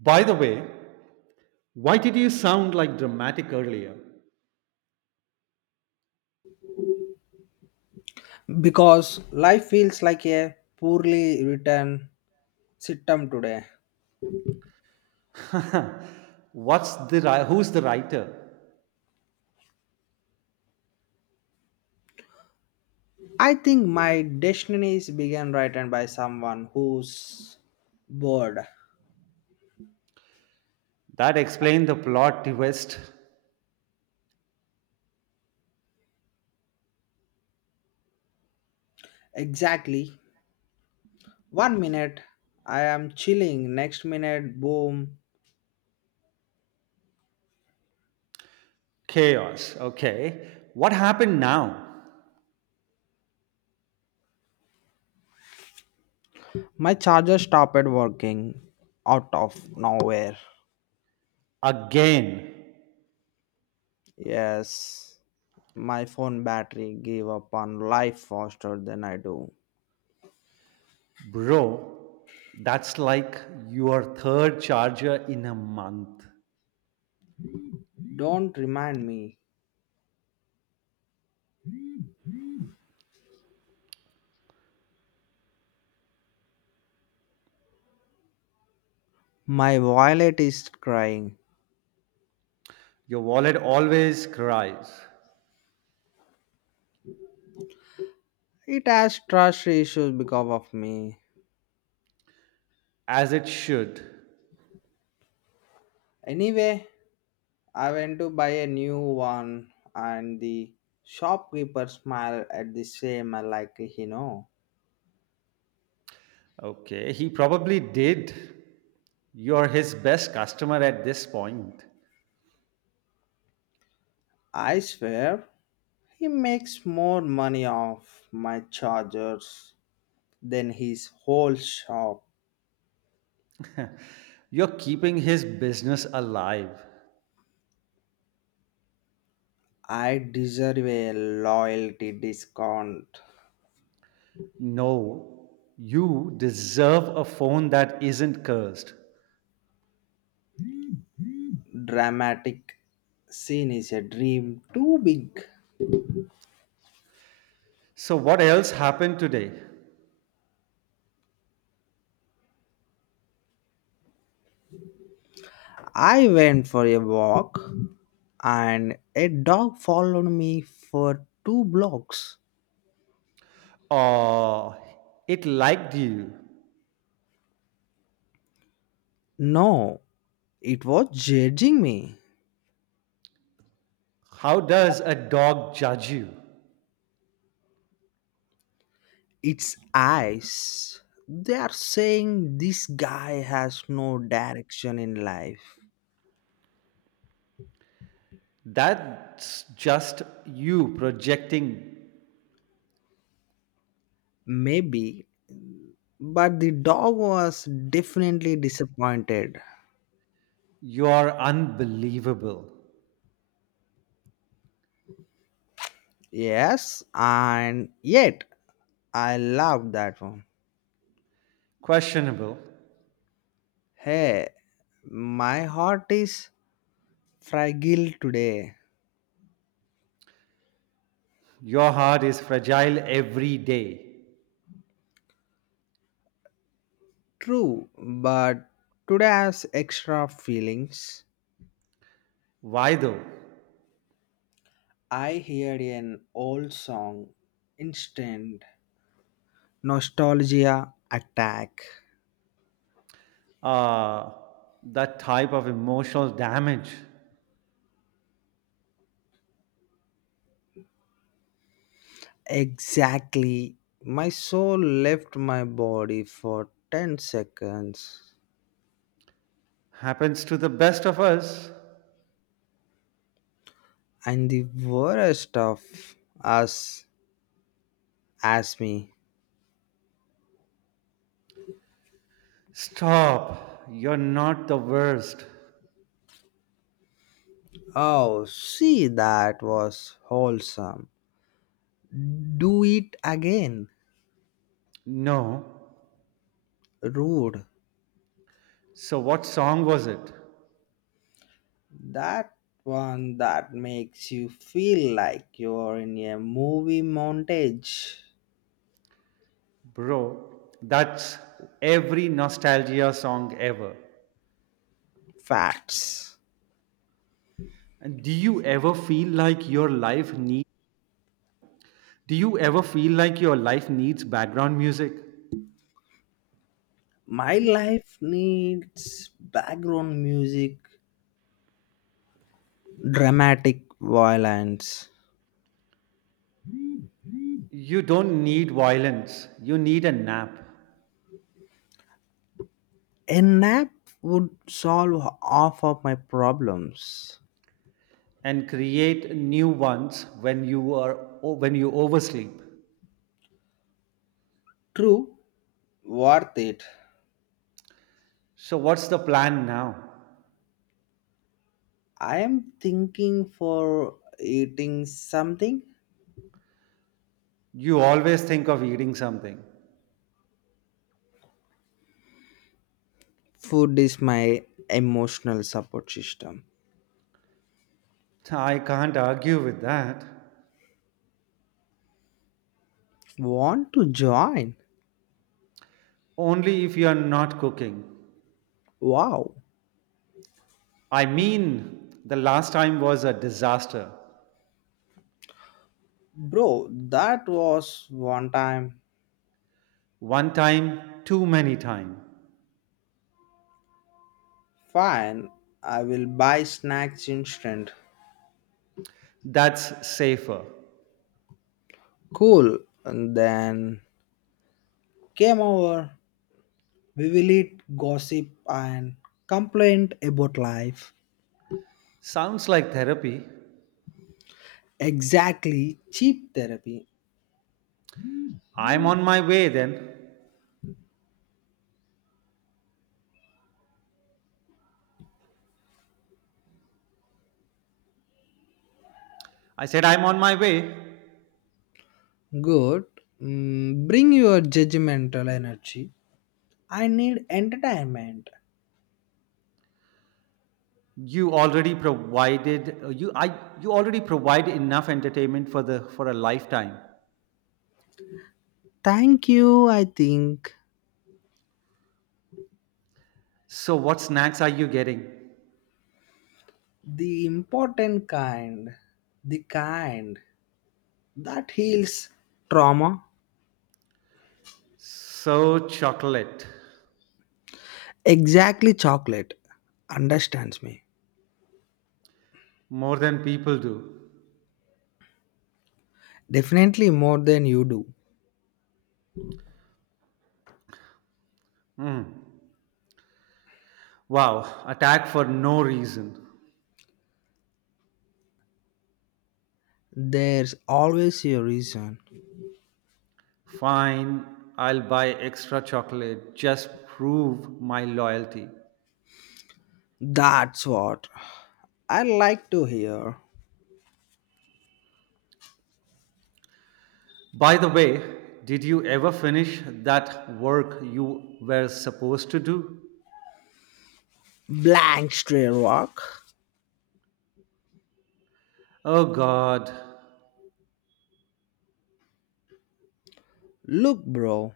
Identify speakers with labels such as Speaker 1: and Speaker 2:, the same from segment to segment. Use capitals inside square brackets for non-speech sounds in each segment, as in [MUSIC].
Speaker 1: By the way, why did you sound like dramatic earlier?
Speaker 2: Because life feels like a poorly written sitcom today.
Speaker 1: [LAUGHS] What's the who's the writer?
Speaker 2: I think my destiny is being written by someone who's bored.
Speaker 1: That explained the plot twist.
Speaker 2: Exactly. One minute I am chilling, next minute, boom,
Speaker 1: Chaos. Okay. What happened now?
Speaker 2: my charger stopped working out of nowhere.
Speaker 1: Again,
Speaker 2: Yes, my phone battery gave up on life faster than I do.
Speaker 1: bro. That's like your third charger in a month.
Speaker 2: Don't remind me. My wallet is crying.
Speaker 1: Your wallet always cries,
Speaker 2: It has trust issues because of me.
Speaker 1: as it should.
Speaker 2: Anyway, I went to buy a new one and the shopkeeper smiled at the same like he know.
Speaker 1: Okay, he probably did. You're his best customer at this point.
Speaker 2: I swear he makes more money off my chargers than his whole shop.
Speaker 1: You're keeping his business alive.
Speaker 2: I deserve a loyalty discount.
Speaker 1: No, you deserve a phone that isn't cursed.
Speaker 2: Dramatic scene is a dream too big.
Speaker 1: So, what else happened today?
Speaker 2: I went for a walk and a dog followed me for two blocks.
Speaker 1: Oh, it liked you.
Speaker 2: No, it was judging me.
Speaker 1: How does a dog judge you?
Speaker 2: Its eyes. They are saying this guy has no direction in life.
Speaker 1: That's just you projecting.
Speaker 2: Maybe, but the dog was definitely disappointed.
Speaker 1: You are unbelievable.
Speaker 2: Yes, and yet I love that one.
Speaker 1: Questionable.
Speaker 2: Hey, my heart is fragile today.
Speaker 1: Your heart is fragile every day.
Speaker 2: True, but today has extra feelings.
Speaker 1: Why though?
Speaker 2: I heard an old song, instant nostalgia attack.
Speaker 1: Uh, that type of emotional damage.
Speaker 2: Exactly. My soul left my body for 10 seconds.
Speaker 1: Happens to the best of us.
Speaker 2: And the worst of us asked me,
Speaker 1: Stop. You're not the worst.
Speaker 2: oh, see, that was wholesome. Do it again.
Speaker 1: No.
Speaker 2: Rude.
Speaker 1: So, what song was it?
Speaker 2: That one that makes you feel like you're in a movie montage.
Speaker 1: Bro, that's every nostalgia song ever.
Speaker 2: Facts.
Speaker 1: And do you ever feel like your life needs background music?
Speaker 2: My life needs background music, dramatic violence.
Speaker 1: You don't need violence. You need a nap
Speaker 2: A nap would solve half of my problems.
Speaker 1: and create new ones when you oversleep.
Speaker 2: True, worth it.
Speaker 1: So what's the plan now?
Speaker 2: I am thinking for eating something.
Speaker 1: You always think of eating something.
Speaker 2: Food is my emotional support system.
Speaker 1: I can't argue with that.
Speaker 2: Want to join?
Speaker 1: Only if you are not cooking.
Speaker 2: Wow,
Speaker 1: I mean, the last time was a disaster.
Speaker 2: bro, that was one time.
Speaker 1: One time, too many time.
Speaker 2: Fine, I will buy snacks instant.
Speaker 1: That's safer.
Speaker 2: Cool, and then came over. We will eat, gossip, and complain about life.
Speaker 1: Sounds like therapy.
Speaker 2: Exactly, cheap therapy.
Speaker 1: I'm on my way then. I said I'm on my way.
Speaker 2: Good, bring your judgmental energy. I need entertainment.
Speaker 1: You already provided uh, you I you already provide enough entertainment for a lifetime.
Speaker 2: Thank you, I think.
Speaker 1: So what snacks are you getting?
Speaker 2: The important kind. The kind that heals trauma.
Speaker 1: So chocolate.
Speaker 2: Exactly, chocolate understands me.
Speaker 1: More than people do.
Speaker 2: Definitely more than you do.
Speaker 1: Mm. Wow, attack for no reason.
Speaker 2: There's always a reason.
Speaker 1: Fine, I'll buy extra chocolate. Just prove my loyalty.
Speaker 2: That's what I like to hear.
Speaker 1: By the way, did you ever finish that work you were supposed to do?
Speaker 2: Blank stray rock.
Speaker 1: Oh God.
Speaker 2: Look, bro,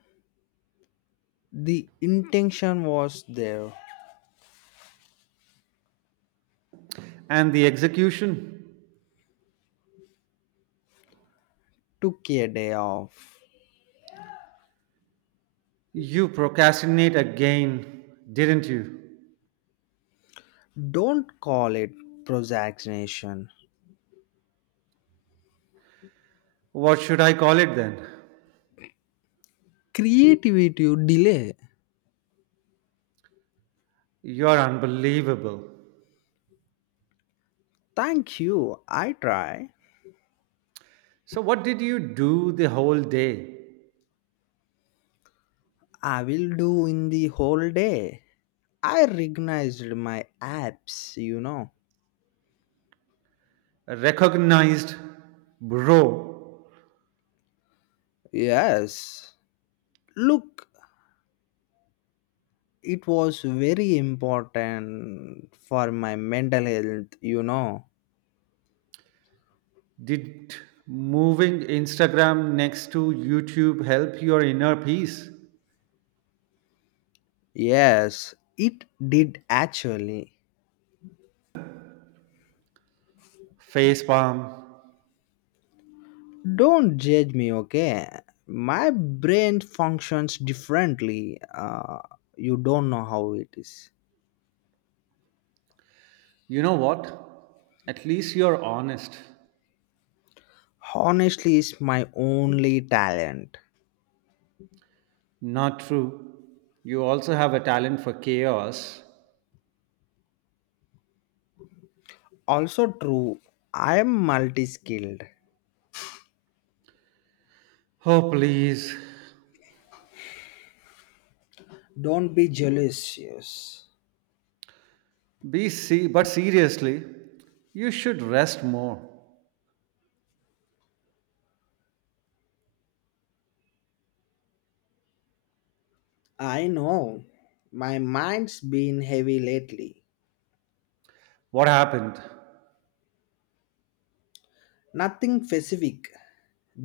Speaker 2: the intention was there.
Speaker 1: And the execution?
Speaker 2: Took a day off.
Speaker 1: You procrastinate again, didn't you?
Speaker 2: Don't call it procrastination.
Speaker 1: What should I call it then?
Speaker 2: Creativity delay.
Speaker 1: You're unbelievable.
Speaker 2: Thank you. I try.
Speaker 1: So, what did you do the whole day?
Speaker 2: I will do in the whole day. I recognized my apps, you know.
Speaker 1: Recognized, bro?
Speaker 2: Yes. Look, it was very important for my mental health, you know.
Speaker 1: Did moving Instagram next to YouTube help your inner peace?
Speaker 2: Yes, it did actually.
Speaker 1: Face palm.
Speaker 2: Don't judge me, okay? My brain functions differently. You don't know how it is.
Speaker 1: You know what, at least you're honest.
Speaker 2: Honestly, it's my only talent.
Speaker 1: Not true, you also have a talent for chaos.
Speaker 2: Also true. I am multi skilled.
Speaker 1: Oh please.
Speaker 2: Don't be jealous. Yes.
Speaker 1: Be see but seriously, you should rest more.
Speaker 2: I know. My mind's been heavy lately.
Speaker 1: What happened?
Speaker 2: Nothing specific.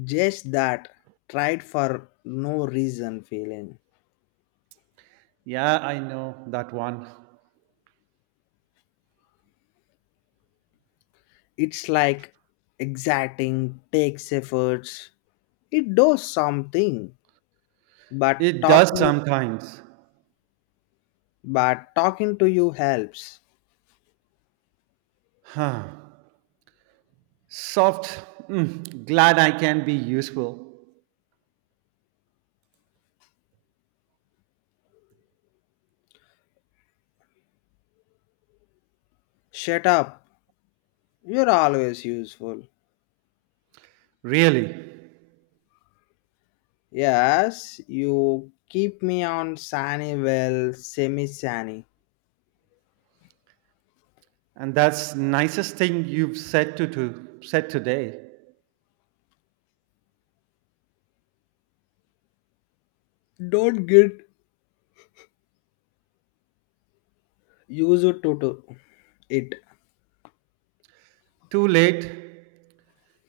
Speaker 2: Just that tried for no reason feeling.
Speaker 1: Yeah, I know that one.
Speaker 2: It's like exerting, takes efforts. It does something. But
Speaker 1: It does
Speaker 2: talking
Speaker 1: sometimes.
Speaker 2: but talking to you helps.
Speaker 1: Huh. Soft, "Mm, glad I can be useful."
Speaker 2: Shut up. You're always useful.
Speaker 1: Really?
Speaker 2: Yes, you keep me on sani well, semi sani.
Speaker 1: And that's nicest thing you've said to said today.
Speaker 2: Don't get used to it.
Speaker 1: Too late,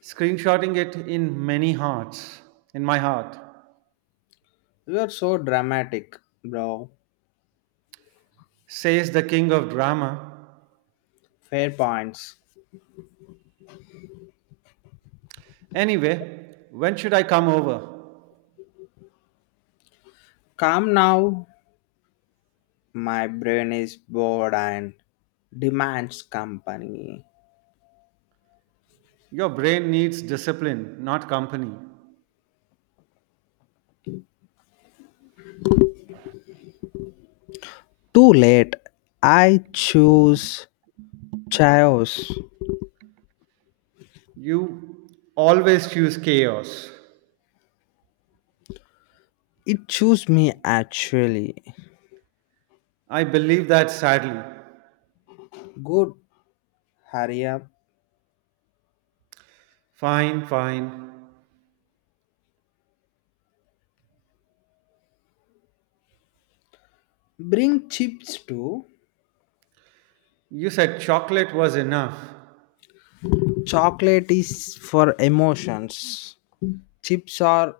Speaker 1: screenshotting it in many hearts, in my heart.
Speaker 2: You are so dramatic, bro.
Speaker 1: Says the king of drama.
Speaker 2: Fair points.
Speaker 1: Anyway, when should I come over?
Speaker 2: Come now. My brain is bored and demands company.
Speaker 1: Your brain needs discipline, not company.
Speaker 2: Too late. I choose chaos.
Speaker 1: You always choose chaos.
Speaker 2: It choose me actually.
Speaker 1: I believe that sadly.
Speaker 2: Good. Hurry up.
Speaker 1: Fine, fine.
Speaker 2: Bring chips too.
Speaker 1: You said chocolate was enough.
Speaker 2: Chocolate is for emotions. Chips are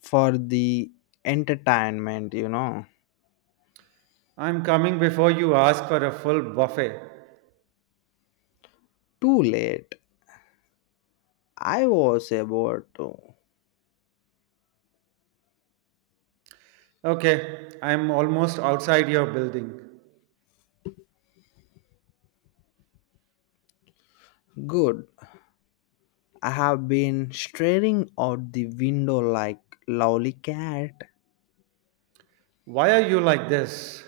Speaker 2: for the entertainment, you know.
Speaker 1: I'm coming before you ask for a full buffet.
Speaker 2: Too late. I was about to.
Speaker 1: Okay, I'm almost outside your building.
Speaker 2: Good. I have been staring out the window like lowly cat.
Speaker 1: Why are you like this?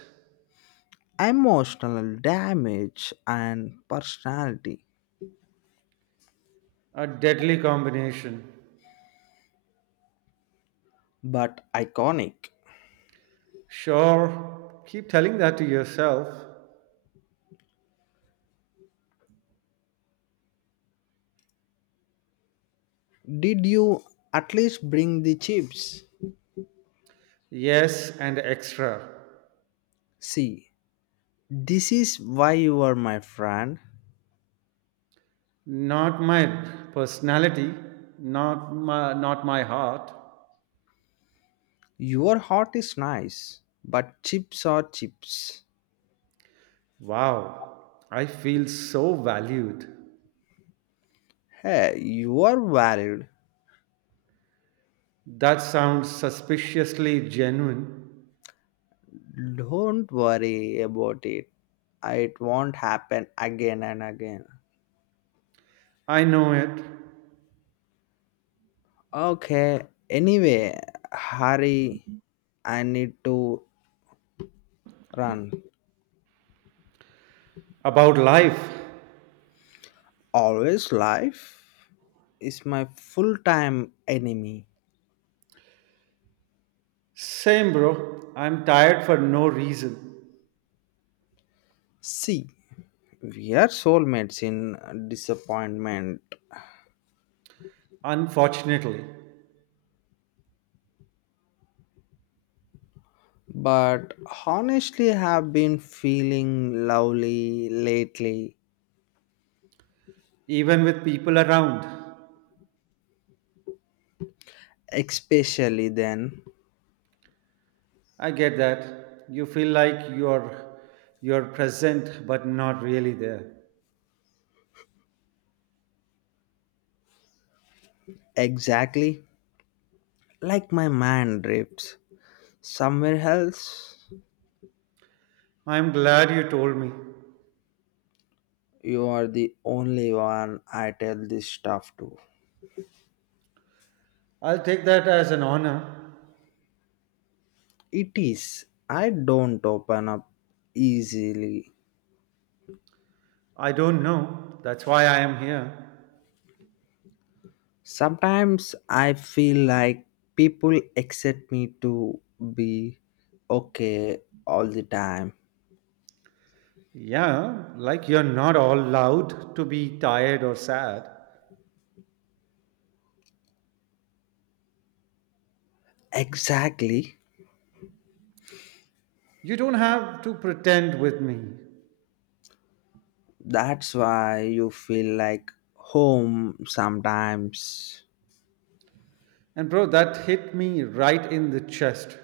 Speaker 2: Emotional damage and personality,
Speaker 1: A deadly combination.
Speaker 2: but iconic.
Speaker 1: Sure, keep telling that to yourself.
Speaker 2: Did you at least bring the chips?
Speaker 1: Yes, and extra.
Speaker 2: See, this is why you are my friend.
Speaker 1: Not my personality, not my heart.
Speaker 2: Your heart is nice, but chips are chips.
Speaker 1: Wow, I feel so valued.
Speaker 2: Hey, you are valid.
Speaker 1: That sounds suspiciously genuine.
Speaker 2: Don't worry about it. It won't happen again and again.
Speaker 1: I know it.
Speaker 2: Okay, anyway, hurry. I need to run.
Speaker 1: About life.
Speaker 2: Always life is my full time enemy.
Speaker 1: Same, bro. I'm tired for no reason.
Speaker 2: See, we are soulmates in disappointment.
Speaker 1: Unfortunately,
Speaker 2: But honestly have been feeling lovely lately,
Speaker 1: even with people around.
Speaker 2: especially then.
Speaker 1: I get that. You feel like you're present but not really there.
Speaker 2: Exactly, like my man drifts somewhere else.
Speaker 1: I'm glad you told me.
Speaker 2: You are the only one I tell this stuff to.
Speaker 1: I'll take that as an honor.
Speaker 2: It is, I don't open up easily.
Speaker 1: I don't know. That's why I am here.
Speaker 2: Sometimes I feel like people accept me to be okay all the time.
Speaker 1: Yeah, like you're not all allowed to be tired or sad.
Speaker 2: Exactly.
Speaker 1: You don't have to pretend with me.
Speaker 2: That's why you feel like home sometimes.
Speaker 1: And bro, that hit me right in the chest.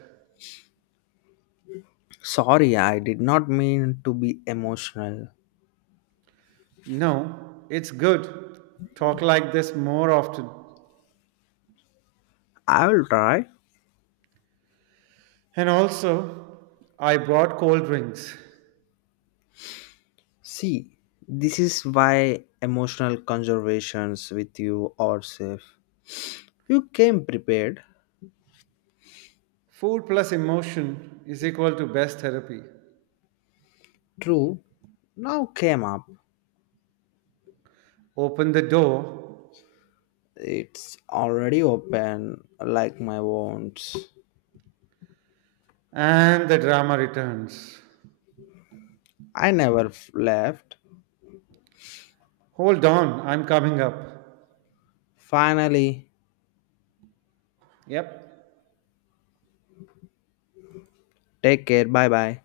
Speaker 2: Sorry, I did not mean to be emotional.
Speaker 1: No, it's good. Talk like this more often.
Speaker 2: I will try.
Speaker 1: And also, I brought cold drinks.
Speaker 2: See, this is why emotional conversations with you are safe. You came prepared.
Speaker 1: Food plus emotion is equal to best therapy.
Speaker 2: True, now came up.
Speaker 1: Open the door
Speaker 2: It's already open, like my wounds.
Speaker 1: and the drama returns.
Speaker 2: I never f- left.
Speaker 1: Hold on, I'm coming up.
Speaker 2: Finally,
Speaker 1: Yep.
Speaker 2: take care. Bye bye.